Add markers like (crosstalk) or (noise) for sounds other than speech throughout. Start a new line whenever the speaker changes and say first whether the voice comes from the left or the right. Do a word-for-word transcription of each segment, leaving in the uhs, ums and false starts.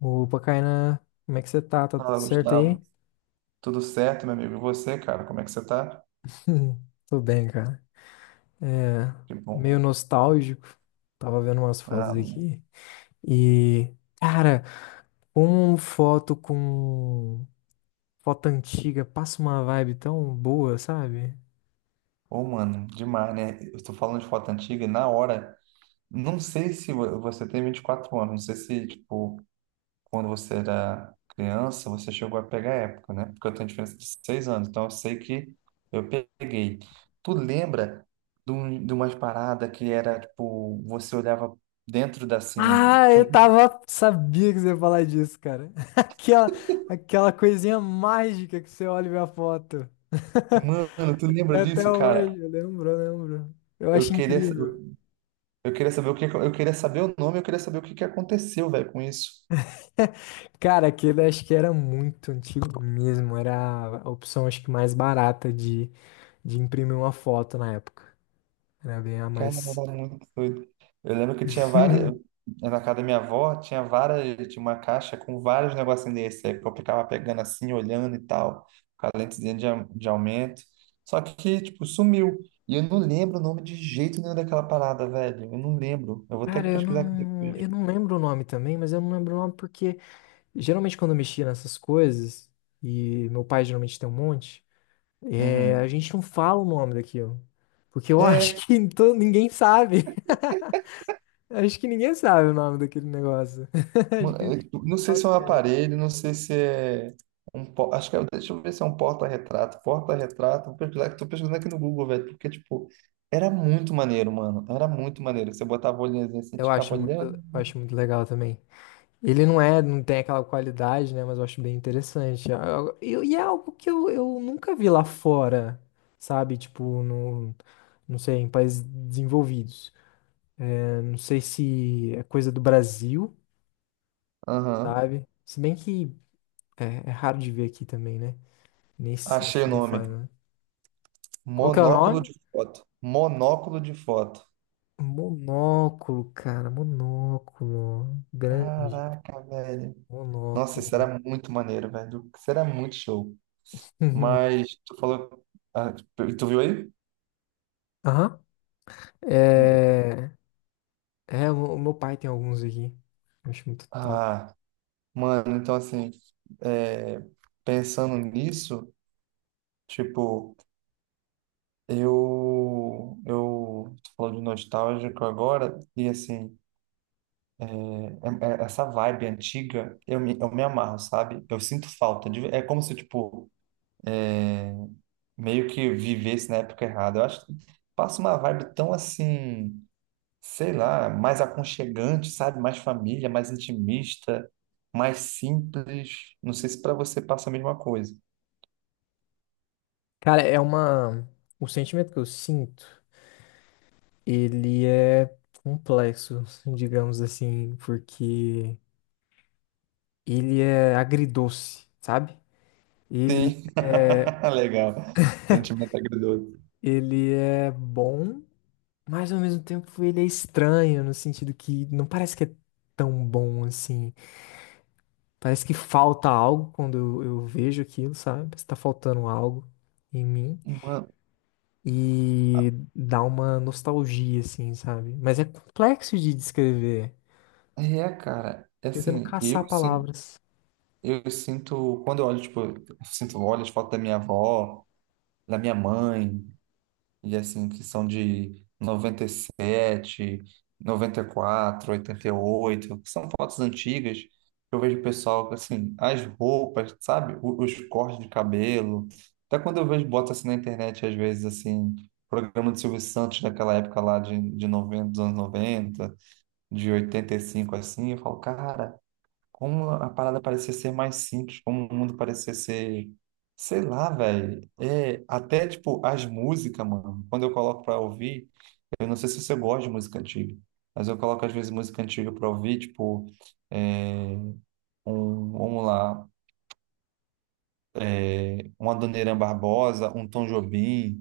left: Opa, Kainan, como é que você tá? Tá tudo
right: Fala,
left: certo
right: Gustavo.
left: aí?
right: Tudo certo, meu amigo? E você, cara? Como é que você tá?
left: (laughs) Tô bem, cara. É,
right: Que bom,
left: meio
right: mano.
left: nostálgico. Tava vendo umas fotos
right: Ah, mano.
left: aqui. E, cara, uma foto com foto antiga passa uma vibe tão boa, sabe?
right: Ô, mano, demais, né? Eu tô falando de foto antiga e na hora, não sei se vo- você tem vinte e quatro anos, não sei se, tipo, quando você era criança, você chegou a pegar a época, né? Porque eu tenho diferença de seis anos, então eu sei que eu peguei. Tu lembra de, um, de umas paradas que era, tipo, você olhava dentro da, assim,
left: Ah,
right: tinha
left: eu
right: um-
left: tava. Sabia que você ia falar disso, cara. (laughs) Aquela, aquela coisinha mágica que você olha e vê a foto. (laughs)
right: Mano, tu lembra
left: Até até
right: disso, cara?
left: hoje, eu lembro, eu lembro. Eu
right: Eu
left: acho
right: queria.
left: incrível.
right: Eu queria saber o que, eu queria saber o nome, eu queria saber o que que aconteceu, velho, com isso.
left: (laughs) Cara, aquele acho que era muito antigo mesmo. Era a opção, acho que mais barata de, de imprimir uma foto na época. Era bem a
right: Cara, era
left: mais.
right: muito doido. Eu lembro que tinha várias,
left: (laughs)
right: na casa da minha avó, tinha várias, tinha uma caixa com vários negocinhos desse, aí que eu ficava pegando assim, olhando e tal, com a lentezinha de, au- de aumento. Só que, tipo, sumiu. E eu não lembro o nome de jeito nenhum daquela parada, velho. Eu não lembro. Eu vou ter
left: Cara,
right: que
left: eu
right: pesquisar aqui
left: não,
right: depois.
left: eu não lembro o nome também, mas eu não lembro o nome porque geralmente quando eu mexia nessas coisas, e meu pai geralmente tem um monte, é, a
right: Uhum.
left: gente não fala o nome daquilo. Porque eu acho
right: É.
left: (laughs) que to- ninguém sabe. (laughs) Acho que ninguém sabe o nome daquele negócio. (laughs) Acho
right: Mano,
left: que,
right: eu tipo, não sei se é um
left: é,
right: aparelho, não sei se é um. po- acho que é, deixa eu ver se é um porta-retrato. Porta-retrato, vou pesquisar, que tô pesquisando aqui no Google, velho, porque, tipo, era muito maneiro, mano. Era muito maneiro. Você botava a olhinha assim, você
left: eu
right: ficava
left: acho muito,
right: olhando.
left: eu acho muito legal também. Ele não é, não tem aquela qualidade, né? Mas eu acho bem interessante. Ah, eu- E é algo que eu, eu nunca vi lá fora, sabe? Tipo, no, não sei, em países desenvolvidos. É, não sei se é coisa do Brasil,
right: Aham.
left: sabe? Se bem que é, é raro de ver aqui também, né? Nem se- a
right: Achei o
left: gente não faz,
right: nome.
left: né? Qual que é o
right: Monóculo
left: nome?
right: de foto. Monóculo de foto.
left: Monóculo, cara, monóculo. Grande.
right: Caraca, velho. Nossa, isso
left: Monóculo.
right: era muito maneiro, velho. Isso era muito show.
left: (laughs)
right: Mas tu falou. Ah, tu tu viu aí?
left: Aham.
right: Hum.
left: É, É, o o meu pai tem alguns aqui. Eu acho muito top.
right: Ah. Mano, então assim, é, pensando nisso, tipo, eu, eu tô falando de nostálgico agora, e assim, é- é- essa vibe antiga, eu me, eu me amarro, sabe? Eu sinto falta, de- é como se, tipo, é, meio que vivesse na época errada. Eu acho que passa uma vibe tão assim, sei lá, mais aconchegante, sabe? Mais família, mais intimista, mais simples. Não sei se pra você passa a mesma coisa.
left: Cara, é uma. O sentimento que eu sinto, ele é complexo, digamos assim, porque ele é agridoce, sabe? Ele
right: Sim,
left: é,
right: (laughs) legal. Sentimento agridoce.
left: ele é bom, mas ao mesmo tempo ele é estranho, no sentido que não parece que é tão bom assim. Parece que falta algo quando eu, eu vejo aquilo, sabe? Parece que tá faltando algo em mim.
right: Mano,
left: E dá uma nostalgia, assim, sabe? Mas é complexo de descrever,
right: é, cara, é
left: tentando
right: assim,
left: caçar
right: eu sinto,
left: palavras.
right: eu sinto, quando eu olho, tipo, eu sinto, olho as fotos da minha avó, da minha mãe, e assim, que são de noventa e sete, noventa e quatro, oitenta e sete, noventa e sete, noventa e quatro, oitenta e oito, que são fotos antigas, que eu vejo o pessoal, assim, as roupas, sabe? O- Os cortes de cabelo. Até quando eu vejo, boto assim na internet, às vezes, assim, programa de Silvio Santos daquela época lá de, de noventa dos anos noventa, de oitenta e cinco assim, eu falo, cara, como a parada parecia ser mais simples, como o mundo parecia ser, sei lá, velho. É, até tipo as músicas, mano. Quando eu coloco pra ouvir, eu não sei se você gosta de música antiga, mas eu coloco às vezes música antiga pra ouvir, tipo, é, um, vamos lá, um Adoniran Barbosa, um Tom Jobim.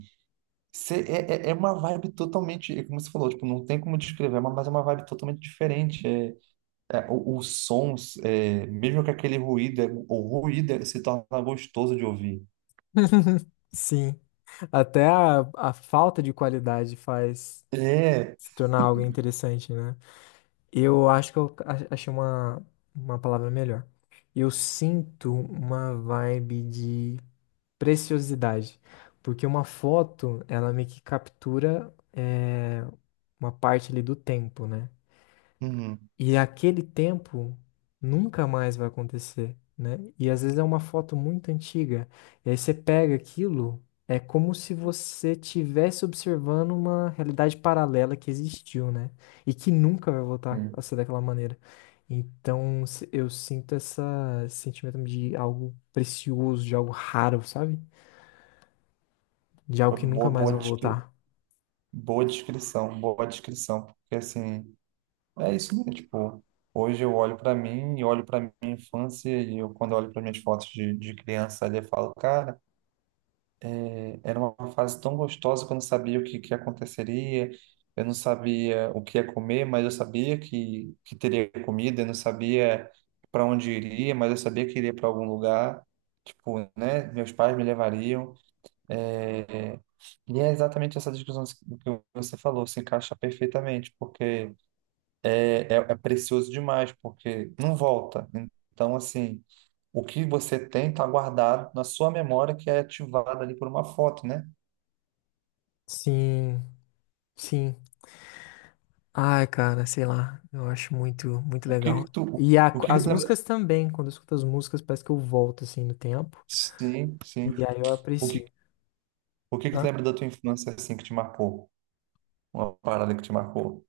right: Cê- é, é é uma vibe totalmente, é como você falou, tipo, não tem como descrever, mas é uma vibe totalmente diferente. É, é, o- os sons, é, mesmo que aquele ruído, é- o ruído é- se torna gostoso de ouvir.
left: (laughs) Sim, até a, a falta de qualidade faz
right: É,
left: se tornar algo interessante, né? Eu acho que eu a- achei uma, uma palavra melhor. Eu sinto uma vibe de preciosidade, porque uma foto, ela meio que captura é, uma parte ali do tempo, né?
right: uhum,
left: E aquele tempo nunca mais vai acontecer, né? E às vezes é uma foto muito antiga. E aí você pega aquilo, é como se você estivesse observando uma realidade paralela que existiu, né? E que nunca vai voltar
right: uhum.
left: a ser daquela maneira. Então se- eu sinto essa, esse sentimento de algo precioso, de algo raro, sabe? De algo que nunca
right: Boa,
left: mais
right: boa,
left: vai
right: descri-
left: voltar.
right: boa descrição, boa descrição, porque assim, é isso mesmo, tipo, hoje eu olho para mim e olho para minha infância e eu, quando eu olho para minhas fotos de, de criança ali, eu falo, cara, era uma fase tão gostosa que eu não sabia o que, que aconteceria, eu não sabia o que ia comer, mas eu sabia que, que teria comida, eu não sabia para onde iria, mas eu sabia que iria para algum lugar, tipo, né? Meus pais me levariam. É, e é exatamente essa discussão que você falou, se encaixa perfeitamente, porque é, é, é precioso demais, porque não volta. Então, assim. O que você tem está guardado na sua memória, que é ativada ali por uma foto, né?
left: Sim, sim. Ai, cara, sei lá. Eu acho muito, muito
right: O que
left: legal.
right: que tu,
left: E a-
right: o que que
left: as
right: tu lembra?
left: músicas também, quando eu escuto as músicas, parece que eu volto assim no tempo.
right: Sim, sim.
left: E aí eu
right: O que,
left: aprecio.
right: o que que tu
left: Ah,
right: lembra da tua infância assim que te marcou? Uma parada que te marcou?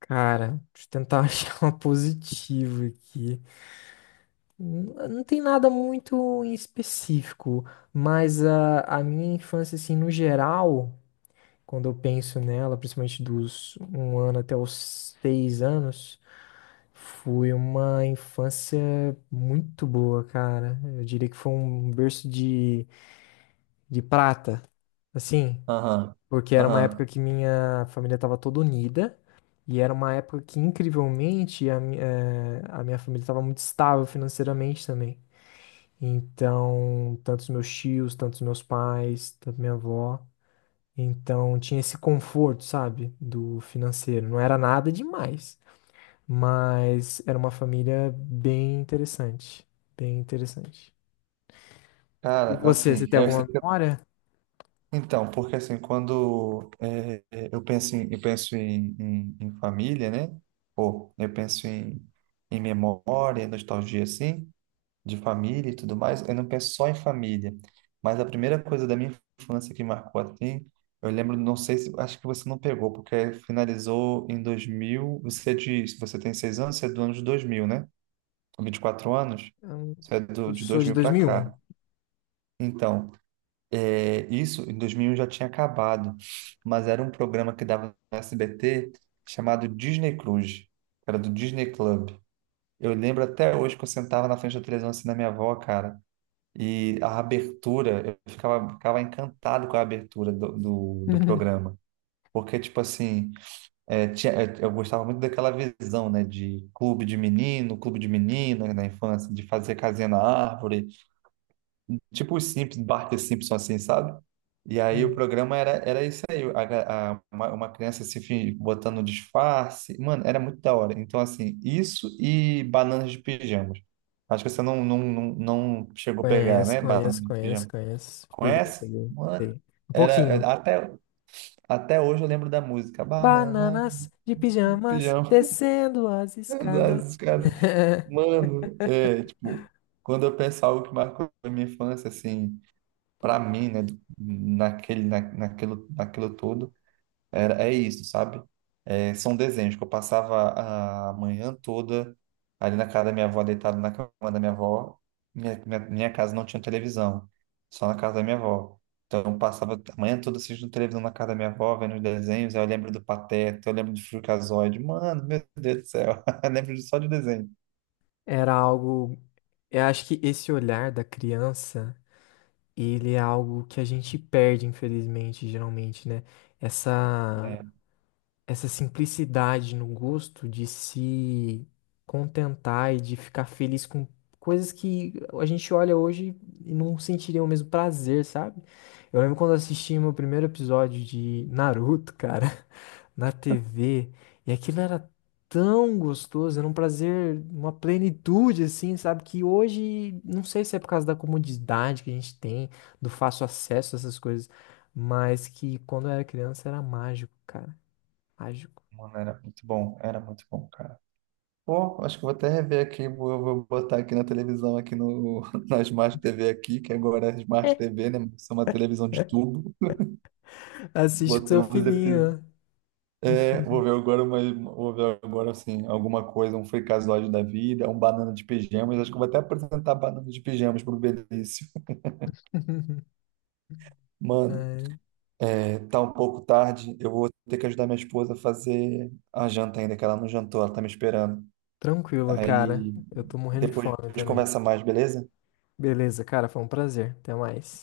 left: cara, deixa eu tentar (laughs) achar uma positiva aqui. N- Não tem nada muito em específico, mas a, a minha infância, assim, no geral, quando eu penso nela, principalmente dos um ano até os seis anos. Foi uma infância muito boa, cara. Eu diria que foi um berço de, de prata, assim,
right: Aham,
left: porque era uma
right: aham.
left: época que minha família estava toda unida e era uma época que, incrivelmente, a, mi- eh, a minha família estava muito estável financeiramente também. Então, tanto os meus tios, tanto os meus pais, tanto minha avó. Então, tinha esse conforto, sabe, do financeiro. Não era nada demais. Mas era uma família bem interessante. Bem interessante. E
right: Cara,
left: você, você
right: assim,
left: tem
right: é, eu sei
left: alguma
right: que- eu-
left: memória?
right: então, porque assim, quando é, é, eu penso em, eu penso em, em, em família, né? Pô, eu penso em, em memória, nostalgia, assim, de família e tudo mais, eu não penso só em família. Mas a primeira coisa da minha infância que marcou assim, eu lembro, não sei se, acho que você não pegou, porque finalizou em dois mil. Você diz, você tem seis anos, você é do ano de dois mil, né? Vinte e quatro anos,
left: Eu
right: você é do,
left: eu
right: de
left: sou
right: dois
left: de
right: mil para
left: dois mil e um.
right: cá. Então, é, isso em dois mil já tinha acabado, mas era um programa que dava no S B T chamado Disney Cruise, era do Disney Club. Eu lembro até hoje que eu sentava na frente da televisão assim na minha avó, cara. E a abertura, eu ficava, ficava encantado com a abertura do, do, do
left: (laughs)
right: programa. Porque, tipo assim, é, tinha, é, eu gostava muito daquela visão, né? De clube de menino, clube de menina na infância, de fazer casinha na árvore. Tipo os Simpsons, Bart e Simpson, assim, sabe? E aí o
left: Hum.
right: programa era, era isso aí. A ga- a- uma, uma criança se fi- botando um disfarce. Mano, era muito da hora. Então, assim, isso e bananas de pijamas. Acho que você não, não, não, não chegou a pegar,
left: Conheço,
right: né? Bananas
left: conheço,
right: de
left: conheço,
right: pijamas.
left: conheço. Peguei,
right: Conhece?
left: peguei,
right: Mano,
left: peguei. Um pouquinho.
right: era, até, até hoje eu lembro da música. Banana
left: Bananas de
right: de
left: pijamas
right: pijama.
left: descendo as escadas.
right: (laughs) Os caras.
left: (laughs)
right: Mano, é, tipo, quando eu penso algo que marcou a minha infância, assim, pra mim, né, naquele, na, naquilo, naquilo todo, era, é isso, sabe? É, são desenhos que eu passava a manhã toda ali na casa da minha avó, deitado na cama da minha avó. Minha, minha, minha casa não tinha televisão, só na casa da minha avó. Então eu passava a manhã toda assistindo televisão na casa da minha avó, vendo os desenhos. Aí eu lembro do Pateta, eu lembro do Freakazoid. Mano, meu (laughs) Deus do céu, (laughs) eu lembro só de desenho.
left: Era algo. Eu acho que esse olhar da criança, ele é algo que a gente perde, infelizmente, geralmente, né? Essa
right: É,
left: essa simplicidade no gosto de se contentar e de ficar feliz com coisas que a gente olha hoje e não sentiria o mesmo prazer, sabe? Eu lembro quando eu assisti meu primeiro episódio de Naruto, cara, (laughs) na tê vê, e aquilo era tão gostoso, era um prazer, uma plenitude, assim, sabe? Que hoje, não sei se é por causa da comodidade que a gente tem, do fácil acesso a essas coisas, mas que quando eu era criança era mágico, cara. Mágico.
right: mano, era muito bom, era muito bom, cara. Pô, acho que eu vou até rever aqui, vou, vou botar aqui na televisão, aqui no, (laughs) na Smart T V aqui, que agora é Smart
left: (laughs)
right: T V, né? Isso é uma televisão de
left: É.
right: tubo.
left: Assiste com seu
right: Botamos episódio.
left: filhinho.
right: É, vou ver agora, mas vou ver agora assim, alguma coisa, um fricazoide da vida, um banana de pijamas. Acho que eu vou até apresentar banana de pijamas pro Benício.
left: (laughs)
right: Mano,
left: É,
right: é, tá um pouco tarde, eu vou ter que ajudar minha esposa a fazer a janta ainda, que ela não jantou, ela tá me esperando.
left: tranquilo, cara.
right: Aí
left: Eu tô morrendo de
right: depois
left: fome
right: a gente
left: também.
right: conversa mais, beleza?
left: Beleza, cara, foi um prazer. Até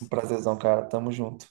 right: Um prazerzão, cara. Tamo junto.